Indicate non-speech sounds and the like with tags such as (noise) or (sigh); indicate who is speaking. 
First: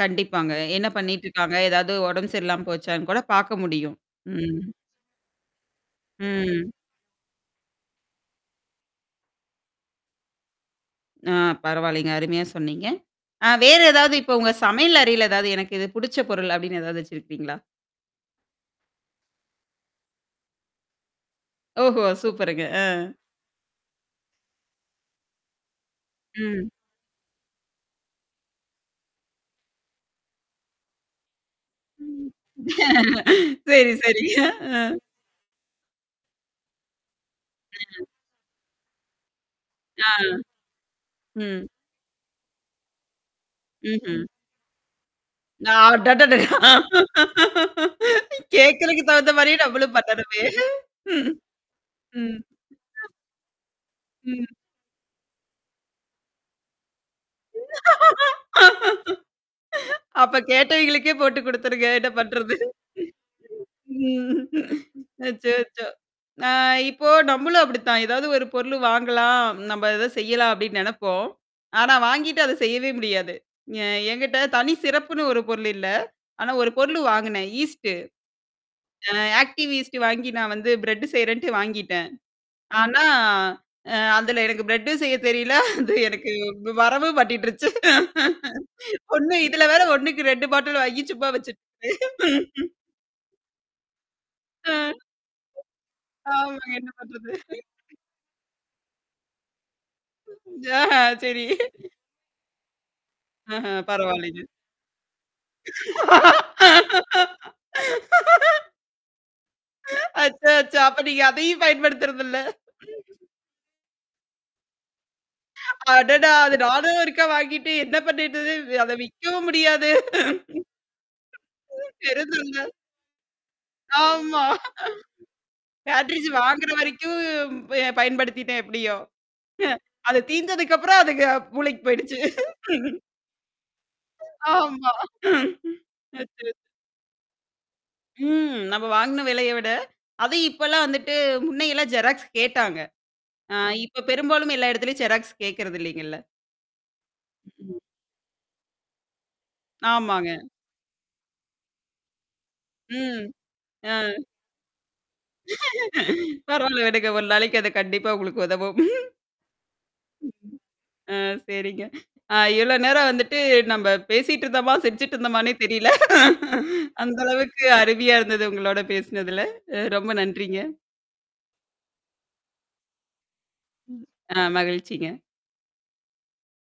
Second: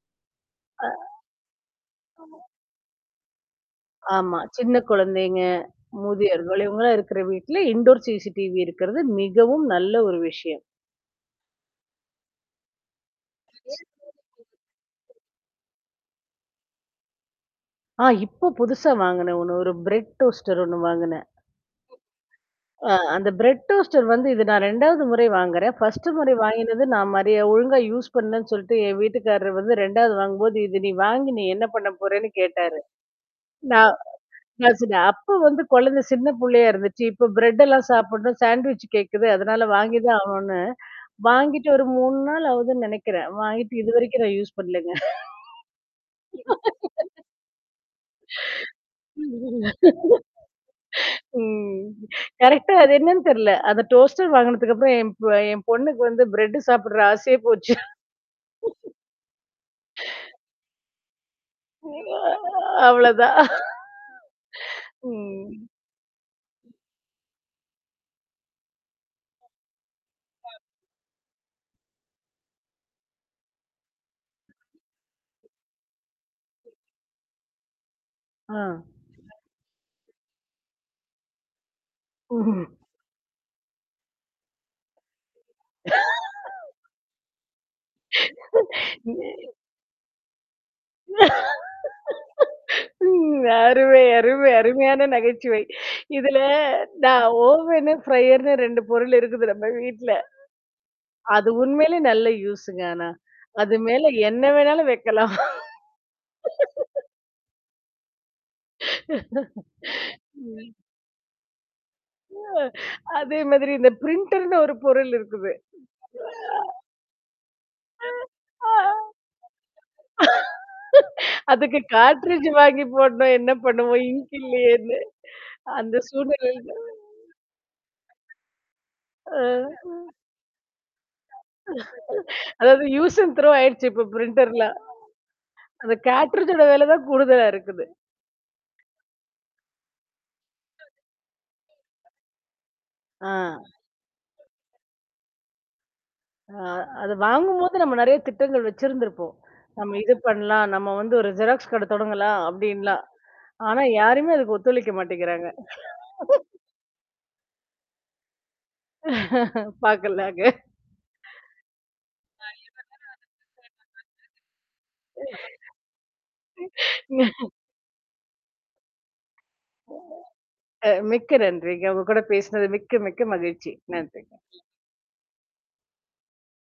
Speaker 1: கண்டிப்பாங்க.
Speaker 2: அ.
Speaker 1: என்ன பண்ணிட்டுருக்காங்க? ஏதாவது உடம்பு
Speaker 2: ஆமா.
Speaker 1: சரியில்லாம போச்சான்னு கூட பாக்க முடியும்.
Speaker 2: ஆமா,
Speaker 1: ம்.
Speaker 2: சின்ன குழந்தைங்க, மூதியோர்கள்
Speaker 1: ம்.
Speaker 2: இவங்கலாம் இருக்கிற வீட்ல இன்டோர் சிசிடிவி இருக்கிறது மிகவும் நல்ல ஒரு விஷயம்.
Speaker 1: ஆ பரவாலைங்க. அருமையா சொன்னீங்க. ஆ,
Speaker 2: ஏ, போ
Speaker 1: வேற எதாவது இப்ப, உங்க சமையல்
Speaker 2: (unintelligible)
Speaker 1: அறையில ஏதாவது, "எனக்கு இது புடிச்ச பொருள்" அப்படின்னு ஏதாவது வெச்சி இருப்பீங்களா?
Speaker 2: அ, இப்போ புதுசா வாங்குனேன். ஒண்ணு ஒரு பிரெட் டோஸ்டர் ஒண்ணு வாங்குனேன்.
Speaker 1: ஓஹோ! சூப்பருங்க. அ.
Speaker 2: அ, அந்த பிரெட் டோஸ்டர் வந்து, இது நான் 2வது முறை வாங்குறேன். 1ஸ்ட்டு முறை
Speaker 1: ம்.
Speaker 2: வாங்கினது, நான் மறைய ஒழுங்கா யூஸ் பண்லன்னு சொல்லிட்டு, என் வீட்டுக்காரர் வந்து, 2வது வாங்கும்போது, "இது நீ வாங்கி நீ என்ன பண்ண
Speaker 1: ம்.
Speaker 2: போறன்னு" கேட்டாரு.
Speaker 1: (laughs) செரி,
Speaker 2: நான்
Speaker 1: செரி.
Speaker 2: நான்
Speaker 1: அ.
Speaker 2: சொன்னே, "அப்ப வந்து குழந்த சின்ன புள்ளையா இருந்துச்சு. இப்ப பிரெட்டெல்லாம்
Speaker 1: ம்.
Speaker 2: சாப்பிடணும், சாண்ட்விச் கேட்குது. அதனால வாங்கி
Speaker 1: ஆ.
Speaker 2: தான் ஆகணும்னு."
Speaker 1: ம்.
Speaker 2: வாங்கிட்டு ஒரு 3 நாள் ஆகுதுன்னு நெனைக்கிறேன். வாங்கிட்டு இதுவரைக்கும்
Speaker 1: ம்ஹ்ம்.
Speaker 2: நான் யூஸ் பண்ணலங்க.
Speaker 1: நான் அடடடா (laughs) கேட்கறக்கு தகுந்த மாரியே நம்மளும் பண்ணனுமே.
Speaker 2: (laughs) ம்.
Speaker 1: ம்.
Speaker 2: ம்.
Speaker 1: ம்.
Speaker 2: கரெக்ட்டா அது என்னன்னு தெரில. அந்த டோஸ்டர்
Speaker 1: ம்.
Speaker 2: வாங்குனதுக் அப்பறம் என்ப் என் பொண்ணுக்கு வந்து பிரெட் சாப்படுற, ஆசையே போச்சு. (laughs)
Speaker 1: (laughs) அப்ப கேட்டவங்களுக்கே போட்டு குடுத்துருங்க. என்ன பண்றது?
Speaker 2: அ அவ்ளோதான். (laughs)
Speaker 1: ம்.
Speaker 2: ம்.
Speaker 1: அச்சோ! அச்சோ! அ, இப்போ நம்மளும் அப்படித்தான். ஏதாவது, ஒரு பொருளு வாங்கலாம், நம்ம ஏதது செய்யலாம் அப்படின்னு நெனைப்போம். ஆனா வாங்கிட்டு அத செய்யவே முடியாது. எ என்கிட்ட தனி சிறப்புன்னு ஒரு பொருள் இல்ல. ஆனா, ஒரு பொருளு வாங்குனேன். ஈஸ்ட்டு.
Speaker 2: அ.
Speaker 1: அ, ஆக்டிவ் ஈஸ்ட் வாங்கி நான் வந்து பிரட் செய்றேன்டு வாங்கிட்டேன்.
Speaker 2: ஓஹோ!
Speaker 1: ஆனா, அ, அதுல எனக்கு பிரட்டும் செய்ய தெரியல. அது எனக்கு வு
Speaker 2: (laughs)
Speaker 1: வரவும் மாட்டிடுருச்சு. (laughs) ஒண்ணு,
Speaker 2: (laughs)
Speaker 1: இதுல வேற 1க்கு 2 பாட்டில் வாங்கி சும்மா வெச்சுருக்கேன்.
Speaker 2: (laughs)
Speaker 1: (laughs)
Speaker 2: ம். அருமை, அருமை,
Speaker 1: அ.
Speaker 2: அருமையான நகைச்சுவை. இதுல
Speaker 1: ஆமாங்க என்ன
Speaker 2: நான்
Speaker 1: பண்றது?
Speaker 2: ஓவன்னு, ஃப்ரையர்னு 2 பொருள் இருக்குது நம்ம வீட்ல.
Speaker 1: அ! சரி.
Speaker 2: அது
Speaker 1: (laughs)
Speaker 2: உண்மையிலேயே, நல்ல யூஸ் -ங்க. ஆனா,
Speaker 1: அஹ,
Speaker 2: அது மேல
Speaker 1: பரவால்லங்க.
Speaker 2: என்ன வேணாலும் வைக்கலாம். (laughs)
Speaker 1: (laughs)
Speaker 2: (laughs)
Speaker 1: அச்ச!
Speaker 2: ம்.
Speaker 1: அச்சோ! அப்ப நீங்க அதையும் பயன்படுத்தறது இல்ல.
Speaker 2: ம். அதே மாதிரி, இந்த பிரிண்டர் -ன்னு ஒரு பொருள் இருக்குது.
Speaker 1: அடடா! அது
Speaker 2: அ.
Speaker 1: நானும் ஒருக்கா வாங்கிட்டு என்ன
Speaker 2: ஆ,
Speaker 1: பண்ணிறது?
Speaker 2: ஆ,
Speaker 1: அத விக்கவும் முடியாது.
Speaker 2: (laughs) அதுக்கு
Speaker 1: (laughs)
Speaker 2: காட்ரிட்ஜ்
Speaker 1: பெரிதுங்க.
Speaker 2: வாங்கி போடணும் என்ன பண்ணுவோ? இன்கு
Speaker 1: ஆமா.
Speaker 2: இல்லையேன்னு. அந்த
Speaker 1: கேட்டரிஜ் வாங்குற
Speaker 2: சூழ்நிலைல.
Speaker 1: வரைக்கும் வே பயன்படுத்திட்டேன் எப்படியோ?
Speaker 2: ஆ.
Speaker 1: அது தீந்ததுக்கு அப்புறம், அதுக மூளைக்கு போயிடுச்சு.
Speaker 2: (laughs) அதாவது
Speaker 1: (laughs)
Speaker 2: யூஸ் அண்ட் த்ரோ ஆயிடுச்சு. இப்ப பிரிண்டர் -ல.
Speaker 1: ஆமா.
Speaker 2: அந்த கேட்ரிட்ஜ்
Speaker 1: (laughs)
Speaker 2: -ஓட வேல தான் கூடுதலா இருக்குது.
Speaker 1: ம். நம்ம வாங்கின விலைய விட. அது இப்ப எல்லாம் வந்துட்டு, முன்னையெல்லாம் ஜெராக்ஸ் கேட்டாங்க.
Speaker 2: ஆ.
Speaker 1: அ, இப்ப பெரும்பாலும் எல்லா இடத்துலேயும் ஜெராக்ஸ் கேட்கறதில்லைங்கல்ல?
Speaker 2: அ, அத வாங்கும்போது
Speaker 1: ம்.
Speaker 2: நம்ம, நெறைய திட்டங்கள் வெச்சிருந்திருப்போம். நம்ம இது
Speaker 1: ஆமாங்க.
Speaker 2: பண்ணலாம். நம்ம வந்து ஒரு ஜெராக்ஸ் கடை தொடங்கலாம், அப்படின்லாம்.
Speaker 1: ம்.
Speaker 2: ஆனா,
Speaker 1: அ.
Speaker 2: யாருமே அதுக்கு ஒத்துழைக்க மாட்டேங்கிறாங்க.
Speaker 1: (laughs)
Speaker 2: (laughs)
Speaker 1: பரவால்ல, விடுங்க ஒரு நாளைக்கு அது கண்டிப்பா உங்களுக்கு உதவும். ம்.
Speaker 2: (laughs)
Speaker 1: ஆ
Speaker 2: பாக்கலாம்ங்க.
Speaker 1: சரிங்க. ஆ, இவ்ளோ நேரம் வந்துட்டு
Speaker 2: (unintelligible)
Speaker 1: நம்ம பேசிட்டு இருந்தோமா, சிரிசுட்டு இருந்தோமானே தெரியல. (laughs) அந்த
Speaker 2: (laughs) ஏ.
Speaker 1: அளவுக்கு அருவியா இருந்தது, உங்களோட பேசினதுல. அ, ரொம்ப நன்றிங்க.
Speaker 2: அ, மிக்க நன்றிங்க. உங்க கூட பேசினது மிக்க, மிக்க மகிழ்ச்சி.
Speaker 1: ம்.
Speaker 2: நன்றிங்க.
Speaker 1: ஆ, மகிழ்ச்சிங்க.